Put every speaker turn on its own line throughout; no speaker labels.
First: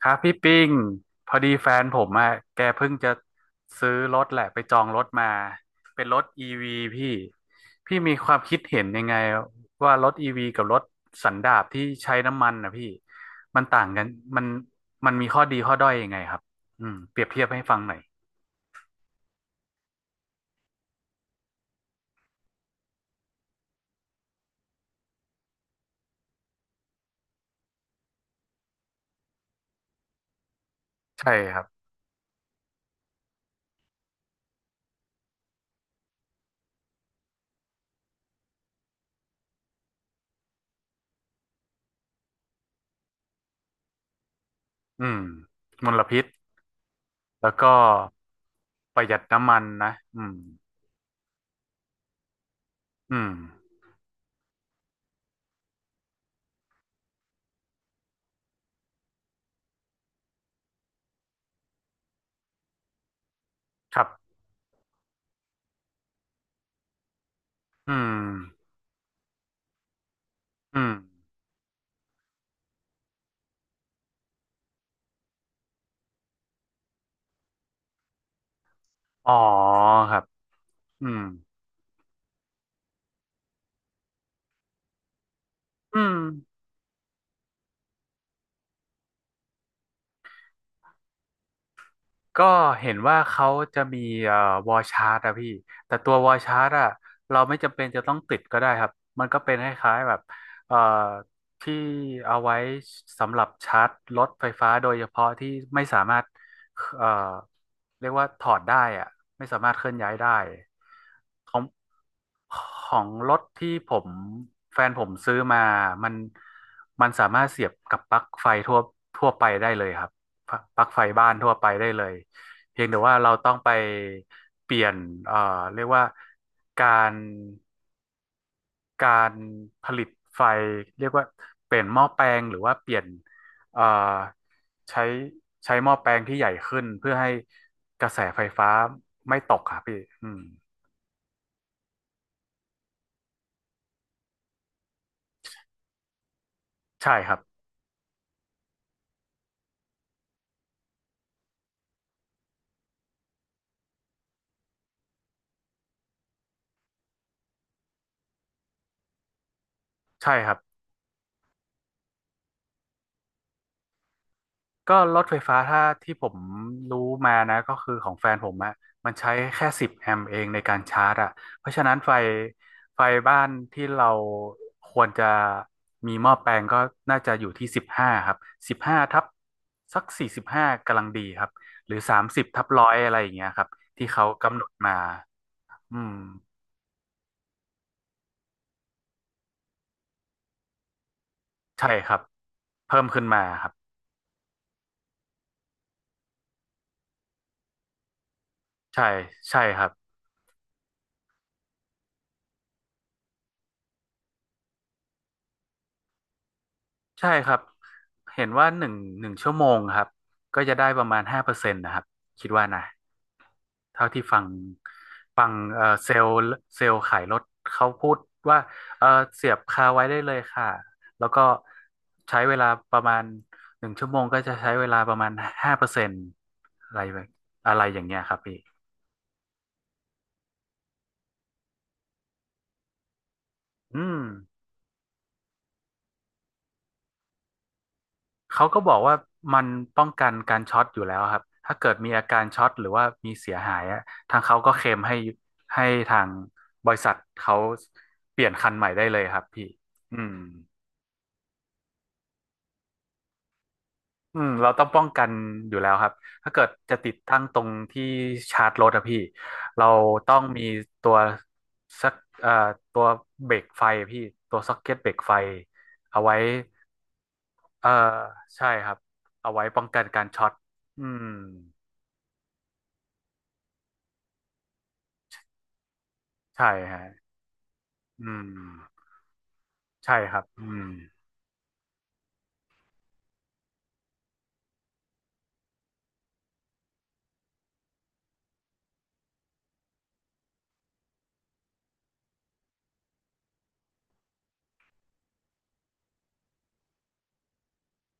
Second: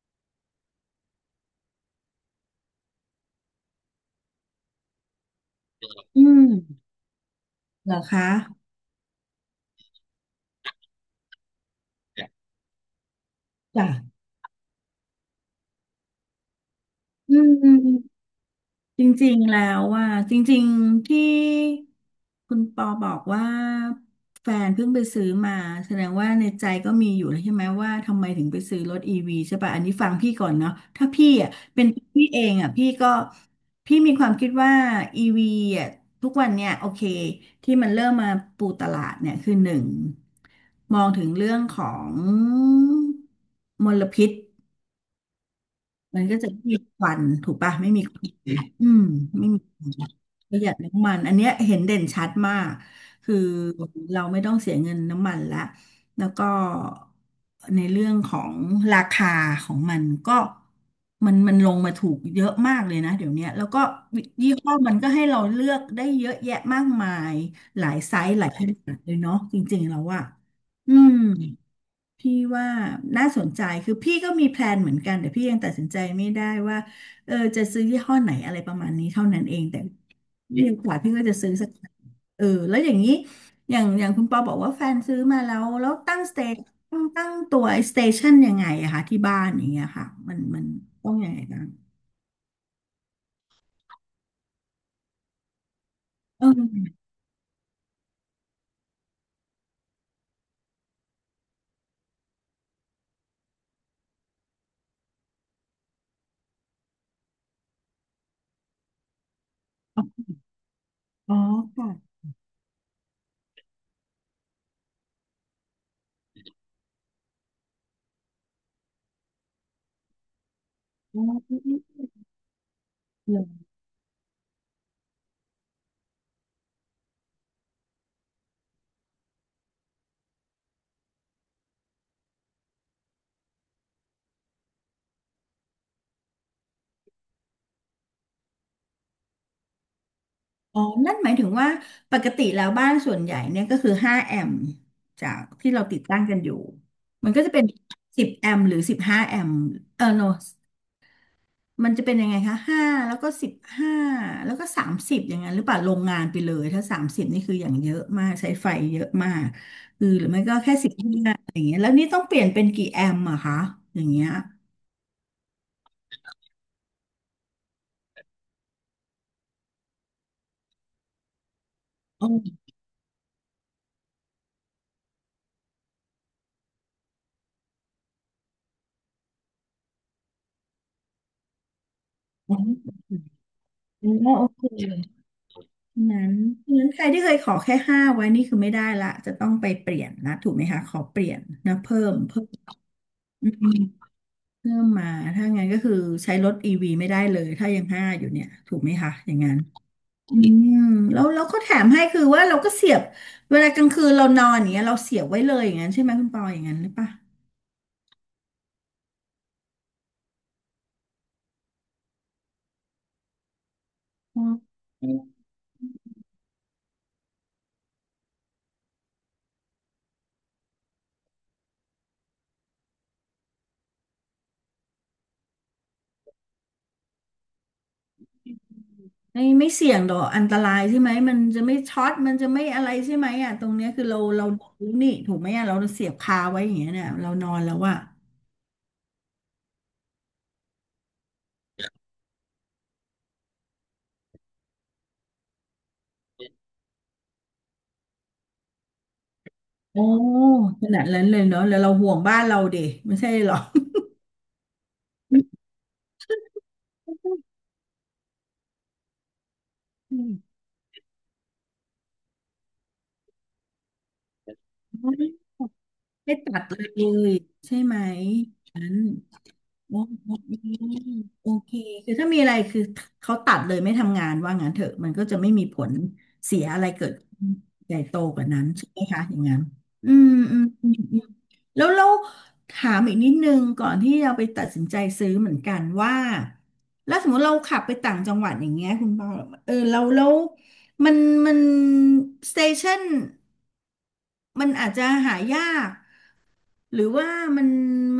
ครับพี่ปิงพอดีแฟนผมอะแกเพิ่งจะซื้อรถแหละไปจองรถมาเป็นรถ
อื
อีวี
ม
พี่
เหร
พี่
อ
มี
คะ
ความคิดเห็นยังไงว่ารถอีวีกับรถสันดาปที่ใช้น้ำมันนะพี่มันต่างกัน
จ้ะ
มันมันมีข้อดีข้อด้อยยังไงครับเปรียบ
อื
เทียบให้ฟังหน่อย
มจริงๆแล้วว่าจริงๆที่คุณปอบอกว่าแฟนเพิ่งไปซื้อมาแสดงว่าในใจก็มีอยู่แล้วใช่ไหมว่าทำไมถึงไปซื้อรถอีวีใช่ป่ะอันนี้ฟังพี่ก่อนเนาะถ้าพี่
ใช่
อ่ะ
ครับ
เป็นพี่เองอ่ะพี่ก็มีความคิดว่าอีวีอ่ะทุกวันเนี่ยโอเคที่มันเริ่มมาปูตลาดเนี่ยคือหนึ่งมองถึงเรื่องของมลพิษ
อืมมลพิ
มั
ษ
นก็จะไม่มีควัน
แล้
ถู
ว
ก
ก็
ปะไม่มีควันอื
ป
ม
ระหยัด
ไม่
น้ำมั
มี
น
คว
นะ
ัน
อืม
ประหยัดน้ำมันอันเนี้ยเห็นเด่นชัดมาก
อืม
คือเราไม่ต้องเสียเงินน้ำมันละแล้วก็ในเรื่องของราคาของมันก็มันลงมาถูกเยอะมากเลยนะเดี๋ยวเนี้ยแล้วก็
ครับ
ยี่ห้อมันก็ให้เราเลือกได้เยอะแยะมากมายหลา
อื
ยไซส์หลายข
ม
นาดเลยเนาะจริงๆแล้วอะ
อืม
อืม พี่ว่าน่าสนใจคือพี่ก็มีแพลนเหมือนกันแต่พี่ยังตัดสินใจไม่ได้ว่าเออจะซื้อยี่ห้อไหนอะไรประมาณนี้เท่า
อ๋อ
นั้นเองแต่
ครับ
มีโอกาส
อื
พี่
ม
ก็จะซื้อสักคันเออแล้วอย่างนี้อย่างคุณปอบอกว่าแฟนซื้อมาแล้วแล้ว
อืม
ตั้งสเตตั้งตัวไอสเตชันยังไงอะคะที่บ้านอย่างเงี้ยค่ะมันต้องยังไงกัน
ก็เห็นว่าเขาจะมีเอ่อวอลชาร์ตอะพี่แต่ตัววอลชาร์ตอะ
เออ
เราไม่จำเป็นจะต้องติดก็ได้ครับมันก็เป็นคล้ายๆแบบเอ่อที่เอาไว้สำหรับชาร์จรถไฟฟ้าโดยเฉพาะที่ไม่สามารถเอ่อเรียกว่าถอดได้อะไม่สามารถเคลื่อนย้ายได้
อ๋อ
ของ
ค่ะ
ของรถที่ผมแฟนผมซื้อมามันมันสามารถเสียบกับปลั๊กไฟทั่วไปได้เลยครับปลั๊กไฟ
อ๋
บ้านทั่วไปได้เลย
อ
เพียงแต่ว่าเราต้องไปเปลี่ยนเอ่อเรียกว่าการการผลิตไฟเรียกว่าเปลี่ยนหม้อแปลงหรือว่าเปลี่ยนเอ่อใช้ใช้หม้อแปลงที่ใหญ่ขึ้นเพื่อให้กระแสไฟฟ้าไม่ตกครับพี่อืม
อ๋อนั่นหมายถึงว่าปกติแล้วบ้านส่วนใหญ่เนี่ยก็คือ5แอมป์จากที่เราติดตั้งกันอยู่
ใช่ค
มัน
รับ
ก็จะเป็น10แอมป์หรือ15แอมป์เออโนมันจะเป็นยังไงคะ5แล้วก็15แล้วก็30อย่างนั้นหรือเปล่าโรงงานไปเลยถ้า 30 นี่คืออย่างเยอะมากใช้ไฟเยอะมากคือหรือ
ใช่
ไม่
ครั
ก็
บ
แค่15อย่างเงี้ยแล้วนี่ต้องเปลี่ยนเป็นกี่แอมป์อะคะอย่างเงี้ย
ก็รถไฟฟ้าถ้าที่ผมรู้มานะก็คือของแฟนผมอะมันใช้แค่10 แอมป์เองในการชาร์จอะเพราะฉะนั้น
อ๋อ
ไฟบ้านที่เราควรจะมีหม้อแปลงก็น่าจะอยู่ที่สิบห้าครับสิบห้าทับสัก45กำลังดีครับหรือ30
อ๋
ทับร้อ
อ
ยอะไรอย่างเงี้ยครับ
โ
ที่เขา
อ
กำ
เ
หนดมา
ค
อืม
นั้นนั้นใครที่เคยขอแค่ห้าไว้นี่คือไม่ได้ละจะต้องไปเปลี่ยนนะถูกไหมคะขอเปลี่ยนนะ
ใช่
เพิ่
ค
ม
รับ
เพิ่ม
เพิ่มขึ้นมา
อื
ครับ
มเพิ่มมา ถ้างั้นก็คือใช้รถอีวีไม่ได้เลยถ้ายังห้าอยู่เนี่ยถูกไหม
ใช่
คะอย่างนั้น
ใช่ครับ
อืมแล้วก็แถมให้คือว่าเราก็เสียบเวลากลางคืนเรานอนอย่างเงี้ยเราเสียบไว้เลยอย่างนั้นใช่ไหมคุณปออย่างนั้นหรือปะ
ใช่ครับ เห็นว่า1 ชั่วโมงครับก็จะได้ประมาณห้าเปอร์เซ็นต์นะครับ คิดว่านะเท่าที่
อ๋อ
ฟังเซลล์ขายรถเขาพูดว่าเออเสียบคาไว้ได้เลยค่ะ แล้วก็ใช้เวลาประมาณหนึ่งชั่วโมงก็จะใช้เวลาประมาณห้าเปอร์เซ็นต์อะไรแบบอะไรอย่างเงี้ยครับพี่
ไม่เสี่ยงหรอกอันตรายใช่ไหมมันจะไม่ช็อตมันจะไม่อะไรใช่ไหมอ่ะตรงเนี้ยคื
อื
อเรา
ม
เราดูนี่ถูกไหมอ่ะเราเสียบคาไว้อย่างเงี้ยเนี่ยเรานอนแล้วอ่ะ
เขาก็บอกว่ามันป้องกันการช็อตอยู่แล้วครับถ้าเกิดมีอาการช็อตหรือว่ามีเสียหายอะทางเขาก็เคลมให้ให้ทางบริษัทเขาเปลี่ยนคันใหม่ได้เลยครับพี่
โอ้
อืม
ขนาดนั้นเลยเนาะแล้วเราห่วงบ้านเราดิไม่ใช่หรอ
อืมเราต้องป้องกัน อยู่แล้วครับถ้าเกิดจะติดตั้งตรงที่ชาร์จรถอะพี่เราต้องมีตัวสักเอ่อตัวเบรกไฟอะพี่ตัวซ็อกเก็ตเบรกไฟเอา
ไม่
ไว้
ตัดเลยใช่
เอ่
ไหม
อใช่
ฉั
ครั
น
บเอาไว้ป้อง
อ๋อ
กันการช็อตอืม
โอเคคือถ้ามีอะไรคือเขาตัดเลยไม่ทำงานว่างั้นเถอะมันก็จะไม่มีผลเสีย
ใช่
อะไร
ฮะ
เกิดขึ้นใหญ่โต
อื
กว่า
ม
นั้นใช่ไหมคะอย่างนั้นอื
ใช่
ม
ครับ
อื
อื
ม
ม
อืมอืมแล้วเราถามอีกนิดนึงก่อนที่เราไปตัดสินใจซื้อเหมือนกันว่าแล้วสมมติเราขับไปต่างจังหวัดอย่างเงี้ยคุณปอเออเรามันมันสเตชันมันอาจจะหายาก หรือว่ามัน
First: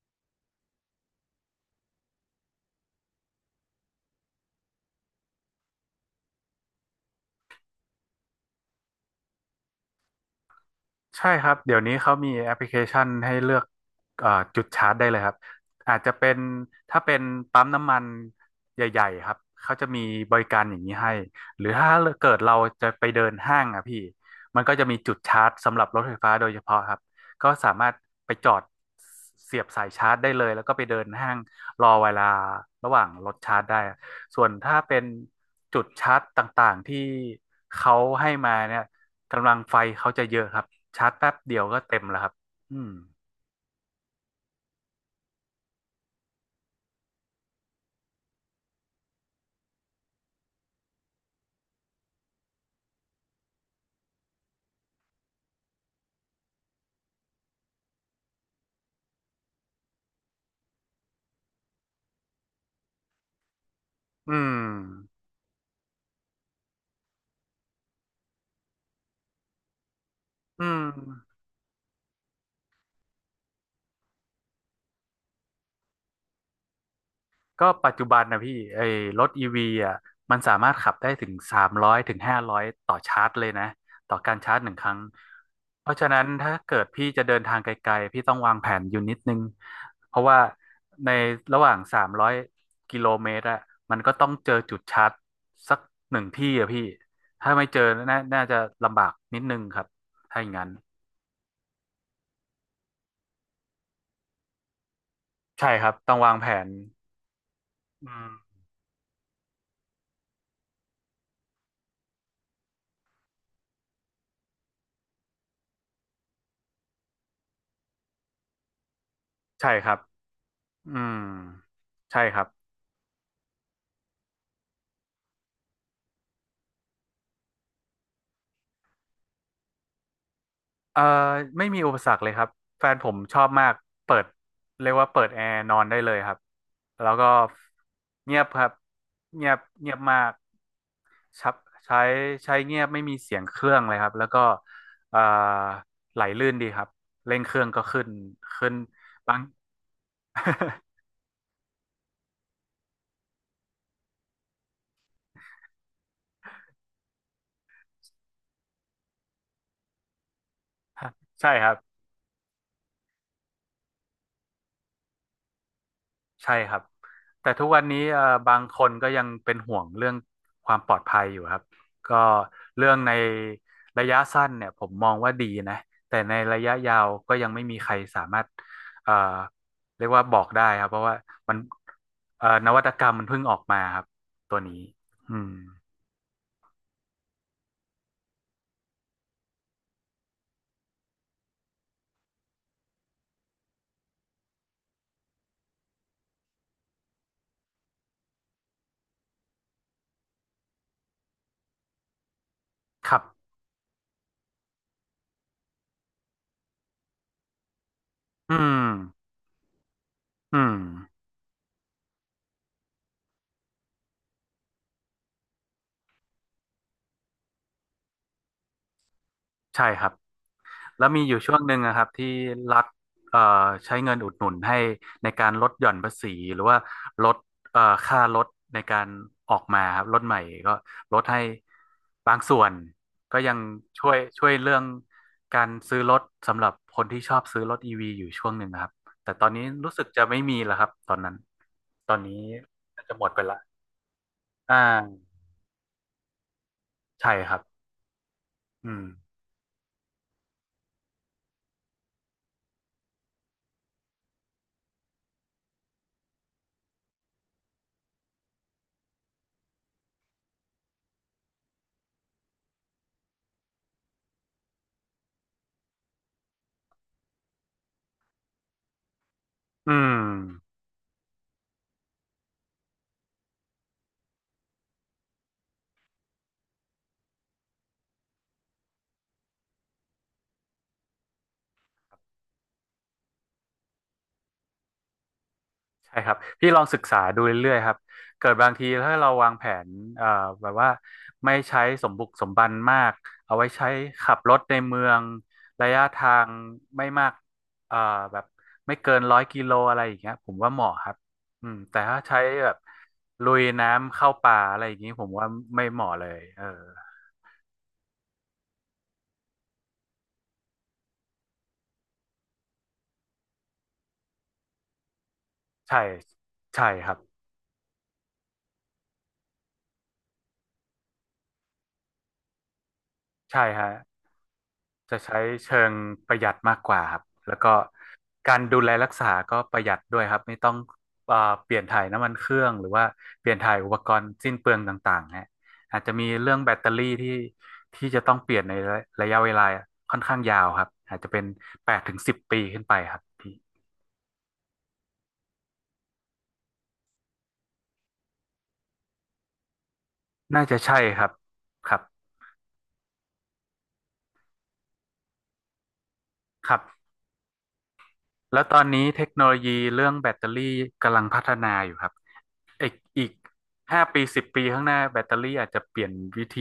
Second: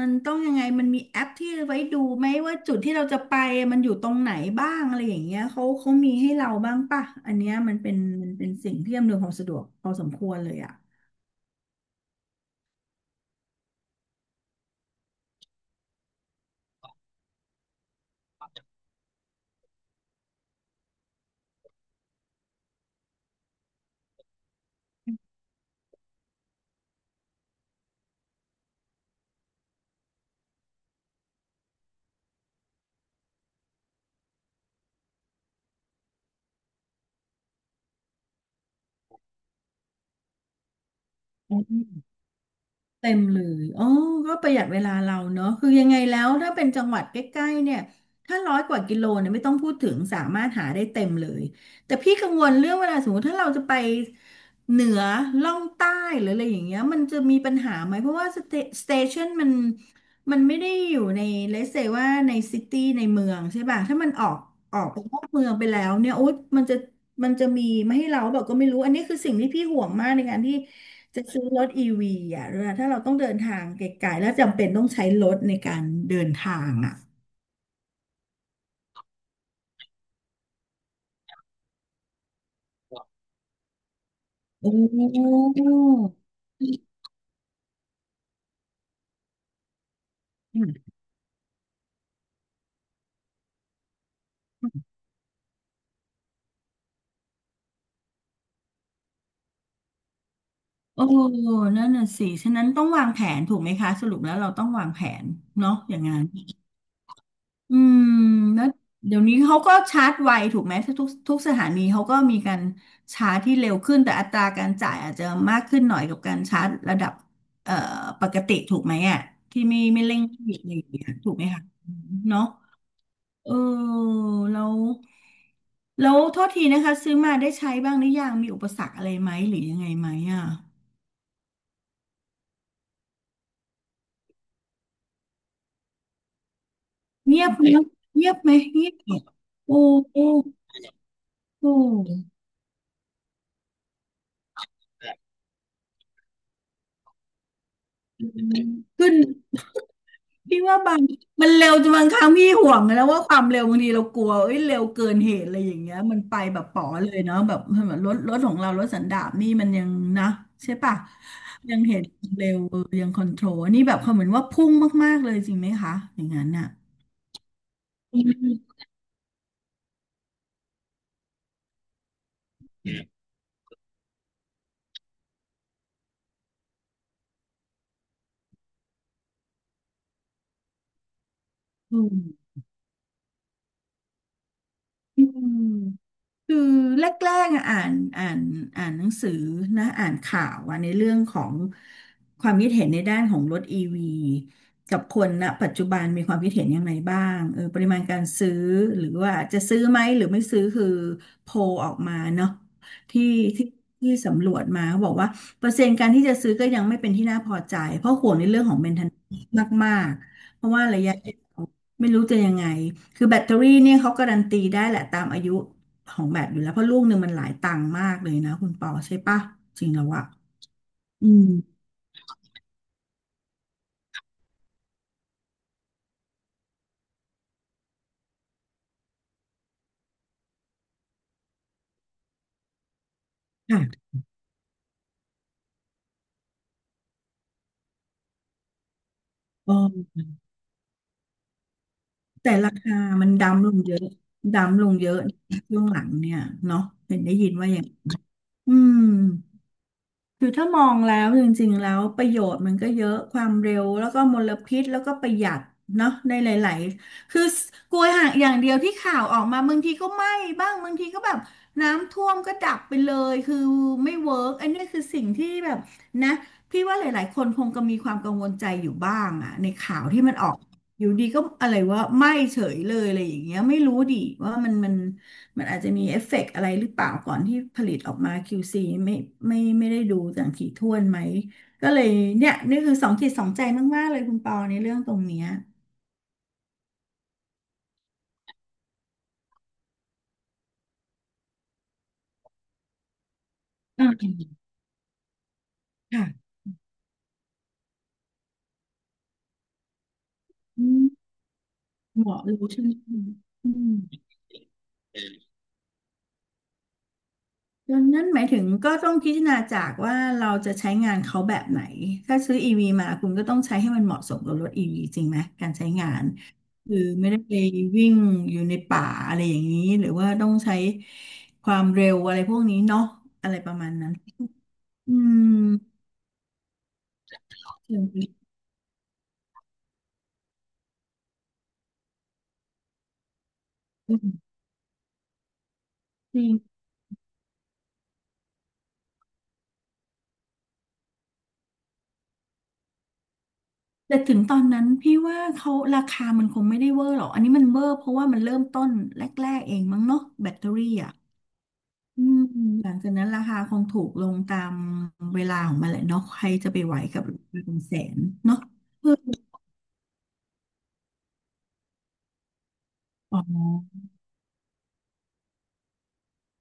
ต้องยังไงมันมีแอปที่ไว้ดูไหมว่าจุดที่เราจะไปมันอยู่ตรงไหนบ้างอะไรอย่างเงี้ยเขามีให้เราบ้างป่ะอันเนี้ยมันเป็นสิ่งที่อำนวยความสะดวกพอสมควรเลยอ่ะ
ใช่ครับเดี๋ยวนี้เขามีแอปพลิเคชันให้เลือกเอ่อจุดชาร์จได้เลยครับอาจจะเป็นถ้าเป็นปั๊มน้ำมันใหญ่ๆครับเขาจะมีบริการอย่างนี้ให้หรือถ้าเกิดเราจะไปเดินห้างอ่ะพี่มันก็จะมีจุดชาร์จสำหรับรถไฟฟ้าโดยเฉพาะครับก็สามารถไปจอดเสียบสายชาร์จได้เลยแล้วก็ไปเดินห้างรอเวลาระหว่างรถชาร์จได้ส่วนถ้าเป็นจุดชาร์จต่างๆที่เขาให้มาเนี่ย กำลังไฟเขาจะเยอะครับชาร์จแป๊บเดียวก็เต็มแล้วครับอืม
เต็มเลยอ๋อก็ประหยัดเวลาเราเนอะคือยังไงแล้วถ้าเป็นจังหวัดใกล้ๆเนี่ย ถ้าร้อยกว่ากิโลเนี่ยไม่ต้องพูดถึงสามารถหาได้เต็มเลย แต่พี่กังวลเรื่องเวลาสมมติถ้าเราจะไปเหนือล่องใต้หรืออะไรอย่างเงี้ยมันจะมีปัญหาไหม เพราะว่าสเตชันมันไม่ได้อยู่ในเลเซว่าในซิตี้ในเมืองใช่ป่ะถ้ามัน
อืม
ออกไปนอกเมืองไปแล้วเนี่ยโอ๊ยมันจะมีไม่ให้เราแบบก็ไม่รู้อันนี้คือสิ่งที่พี่ห่วงมากในการที่
อืม
จะซื้อรถอีวีอ่ะเวลาถ้าเราต้องเดินทางไกลๆแล้วจำเป็นต้องใช้รถในการเดินทางอ่ะ
ก็ปัจจุบันนะพี่ไอ้รถอีวีอ่ะมันสามารถขับได้ถึงสามร้อยถึง500ต่อชาร์จเลยนะต่อการชาร์จห
โอ้
นึ่งครั้งเพ
อ
ราะฉะนั้นถ้าเกิดพี่จะเดินทางไกลๆพี่ต้องวางแผนอยู่นิดนึงเพราะว่า
ืม
ในระหว่าง300 กิโลเมตรอะมันก็ต้องเจอจุดชาร์จสักหนึ่งที่อะพี่ถ้าไม่เจอน่าจะลำบากนิดนึงครับถ้าอย่างนั้น
โอ้นั่นน่ะสิฉะนั้นต้องวางแผนถูกไหมคะสรุปแล้วเราต้องวางแผน
ใช่
เนาะ
ครั
อ
บ
ย่าง
ต้อ
นั้
ง
น
วางแผน
อืม
อืม
แล้วเดี๋ยวนี้เขาก็ชาร์จไวถูกไหมทุกสถานีเขาก็มีการชาร์จที่เร็วขึ้นแต่อัตราการจ่ายอาจจะมากขึ้นหน่อยกับการชาร์จระดับเอ่อปกติถูกไหมอ่ะที่
ใช่
ไม่
ครับ
ไม่เร่งรีบอะไรอย่า
อื
งเงี้ย
ม
ถูกไหมคะ
ใช่ครั
เนาะ
บ
เออแล้วแล้วโทษทีนะคะซื้อมาได้ใช้บ้างหรือยังมีอุปสรรคอะไรไหมหรือยังไงไหมอ่ะ
เอ่อไม่มีอุปสรรคเลยครับแฟนผมชอบมากเปิดเรียกว่าเปิดแอร์นอนได้เลยครับแล้วก็
เงียบไหม
เงียบครับ
เงียบเหรอ
เงียบ
โอ้
เงียบ
โอ้
มากชับ
โอ้
ใช้ใช้เงียบไม่มีเสียงเครื่องเลยครับแล้วก็เอ่อไหลลื่นดีครับเร่งเครื่องก็ขึ้นขึ้น
ขึ้น
บาง
พี่ ว่าบางมันเร็วจนบางครั้งพี่ห่วงนะว่าความเร็วบางทีเรากลัวเอ้ยเร็วเกินเหตุอะไรอย่างเงี้ยมันไปแบบป๋อเลยเนาะแบบเหมือนรถของเรารถสันดาปนี่มันยังนะใช่ปะ
ใช่ครั
ยั
บ
งเห็นเร็วเออยังคอนโทรลอันนี่แบบเขาเหมือนว่าพุ่งมากๆเลยจริงไหมคะอย่างนั้น
ใช่
น่ะ
ครับแต่ทุกวันนี้
อื
บาง
ม
คนก็ยังเป็นห่วงเรื่องความปลอดภัยอยู่ครับก็เรื่องในระยะสั้นเนี่ยผมมองว่าดีนะแต่ในระยะยาวก็ยังไม่มีใครสามารถเอ่อเรียกว่าบอกได้ครับเพราะว่ามัน
อ
นวัตกรรมมันเพิ่งออกมาครับตัวนี้
ื
อืม
ม คือแรกๆอะอ่านอ่านหนังสือนะอ่านข่าวอะในเรื่องของความคิดเห็นในด้านของรถอีวีกับคนณปัจจุบันมีความคิดเห็นยังไงบ้างเออปริมาณการซื้อหรือว่าจะซื้อไหมหรือไม่ซื้อคือโพลออกมาเนาะ
ครั
ที่
บ
ที่ที่สำรวจมาเขาบอกว่าเปอร์เซ็นต์การที่จะซื้อก็ยังไม่เป็นที่น่าพอใจเพราะห่วงใน
อื
เรื่องของ m a i
ม
เ t e n a n c e มากๆ
อื
เพราะ
ม
ว่าระยะยาวไม่รู้จะยังไงคือแบตเตอรี่เนี่ยเขาการันตีได้แหละตามอายุ ของแบบอยู่แล้วเพราะลูกหนึ่งมันหลายตังค์มากเลยนะคุณปอใช่ปะจ
ใช่
ริง
ค
แล้
รั
ว
บ
อะ
แล้วมี
อื
อยู่
ม
ช่วงหนึ่งนะครับที่รัฐเอ่อใช้เงินอุดหนุนให้ในการลดหย่อนภาษีหรือว่าลดค่ารถในการออกมาครับรถใหม่ก็ลดให้บางส่วนก็ยัง
ค่ะ
ช่วยเรื่องการซื้อรถสำหรับคนที่ชอบซื้อรถอีวีอยู่ช่วงหนึ่งนะครับแต่ตอนนี้
เ
รู้สึก
ออ
จะไม่มีแล้วครับตอนนั้นตอนนี้
แต่ราคา
น่าจะหม
มัน
ดไปละ
ดำลงเยอะ
อ่า
ดำลงเยอะช่วงหลังเนี่ยเนาะเห็น
ใช่
ได้ยิ
ค
น
รับ
ว่าอย่างอื
อื
ม
ม
คือถ้ามองแล้วจริงๆแล้วประโยชน์มันก็เยอะความเร็วแล้วก็มลพิษแล้วก็ประหยัดเนาะในหลายๆคือกลัวห่างอย่างเดียวที่ข่าวออกมาบางทีก็ไหม้บ้างบางทีก็แบบน้ำท่วมก็ดับไปเลยคือไม่เวิร์กอันนี้คือสิ่งที่แบบนะพี่ว่าหลายๆคนคงก็มีความกังวลใจอยู่บ้างอะในข่า
อื
ว
ม
ที่มันออกอยู่ดีก็อะไรว่าไหม้เฉยเลยอะไรอย่างเงี้ยไม่รู้ดิว่ามัน มันอาจจะมีเอฟเฟกต์อะไรหรือเปล่าก่อนที่ผลิตออกมา QC ไม่ไม่ได้ดูอย่างถี่ถ้วนไหมก็เลยเนี่ยนี่คือสองจิตสองใจมากๆเลยคุณปอในเรื่องตรงเนี้ย
ใช่ครับพี่ลองศึกษาดูเรื่อยๆครับเกิดบางทีถ้าเราวางแผนเอ่อแบบว่าไม่ใช้สมบุกสมบันมากเอาไว้ใช้
อ่า
ขับรถในเมืองระยะ
ค่ะ
ทางไม่มากเอ่อแบบไม่เกินร้อยกิโลอะไรอย่างเงี้ยผมว่าเห
อื
มาะค
ม
รับอืมแต่ถ้า
เห
ใช้
มาะรู้
แบบ
ใช่ไหม
ลุย
อื
น้ำ
ม
เข้าป่าอะไรอย่างงี้ผมว่าไม่เหมาะเลยเออ
ดังนั้นหมายถึงก็ต้องพิจารณาจากว่าเราจะใช้งานเขาแบบไหน ถ้าซื้อ EV มาคุณก็ต้องใช้ให้มันเหมาะสมกับรถ EV จริงไหม การใช้
ใช่
งาน
ใช่
คือ
ครับ
ไม่ได้ไปวิ่งอยู่ในป่าอะไรอย่างนี้ หรือว่าต้องใช้ความเร็วอะไรพวกนี้เนาะอะไร
ใช่
ประมา
ฮะ
ณนั้นอื
จะใช้
ม
เชิงประหยัดมากกว่าครับแล้วก็
จริง
การดูแลรักษาก็ประหยัดด้วยครับไม่ต้องเอ่อเปลี่ยนถ่ายน้ำมันเครื่องหรือว่าเปลี่ยนถ่ายอุปกรณ์สิ้นเปลืองต่างๆฮะอาจจะมี
จริ
เรื่องแบ
ง
ตเตอรี่ที่ที่จะต้องเปลี่ยนในระยะเวลาค่อนข้างยาวครับอาจจะเป็น8-10 ปีขึ้นไปครับพี่
แต่ถึงตอนนั้นพี่ว่าเขาราคามันคงไม่ได้เวอร์หรอกอันนี้มันเวอร์เพราะว่ามันเริ่มต้นแรกๆเองมั้งเนาะแบต
น่า
เตอ
จะ
รี่
ใช่
อ่ะ
ครับครับ
อืมหลังจากนั้นราคาคงถูกลงตามเวลาของมันแหละเนาะใคร
ค
จะ
รั
ไปไหว
บ
กับราคาเป็นแสนเนาะ
แล้วตอนนี้
เออ
เทคโนโลยีเรื่องแบตเตอรี่กำลังพัฒนาอยู่ครับ อีกอีก
อ๋
ห้า
อ
ปีสิบปีข้างหน้าแบตเตอรี่อาจจะเปลี่ยนวิธี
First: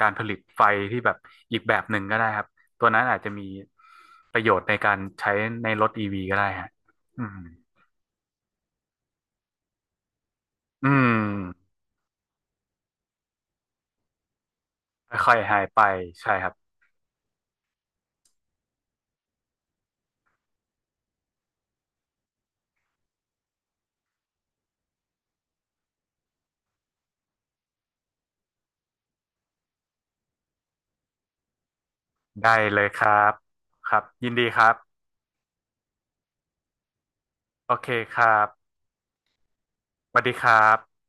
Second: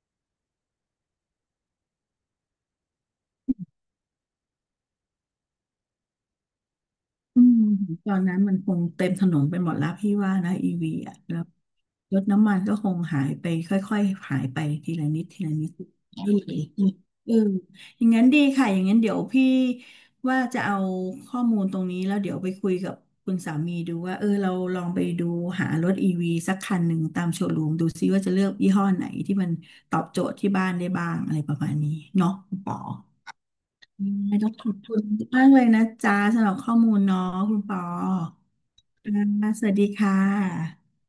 การผลิตไฟที่แบบอีกแบบหนึ่งก็ได้ครับตัวนั้นอาจจะมีประโยชน์ในการใช้ในรถอีวีก็ได้ฮะอืม
อืมตอนนั้นมันคงเต็มถนนไปหมดแล้วพี่ว่านะอี
อื
วีอ่ะแล้ว
ม
รถน้ำมันก็คงหายไปค่อยๆหายไปทีละนิด
ค่อย
ที
ๆ
ละ
หาย
นิด
ไปใช่
ไม่เหล
ครับ
ยเอออย่างนั้นดีค่ะอย่างนั้นเดี๋ยวพี่ว่าจะเอาข้อมูลตรงนี้แล้วเดี๋ยวไปคุยกับคุณสามีดูว่าเออเราลองไปดูหารถอีวีสักคันหนึ่งตามโชว์รูมดูซิว่าจะเลือกยี่ห้อไหนที่มันตอบโจทย์ที่บ้านได้บ้างอะไรประมาณนี้เนาะคุ
ได้
ณปอ
เลยครับครับยิน
ไม่
ดี
ต้อง
ค
ข
รั
อบคุ
บ
ณมากเลยนะจ๊ะสำหรับข้อมูลเนาะคุณป
โอ
อ
เคครับ
อ่าสวัสดี
ส
ค่ะ
วัสดีครับ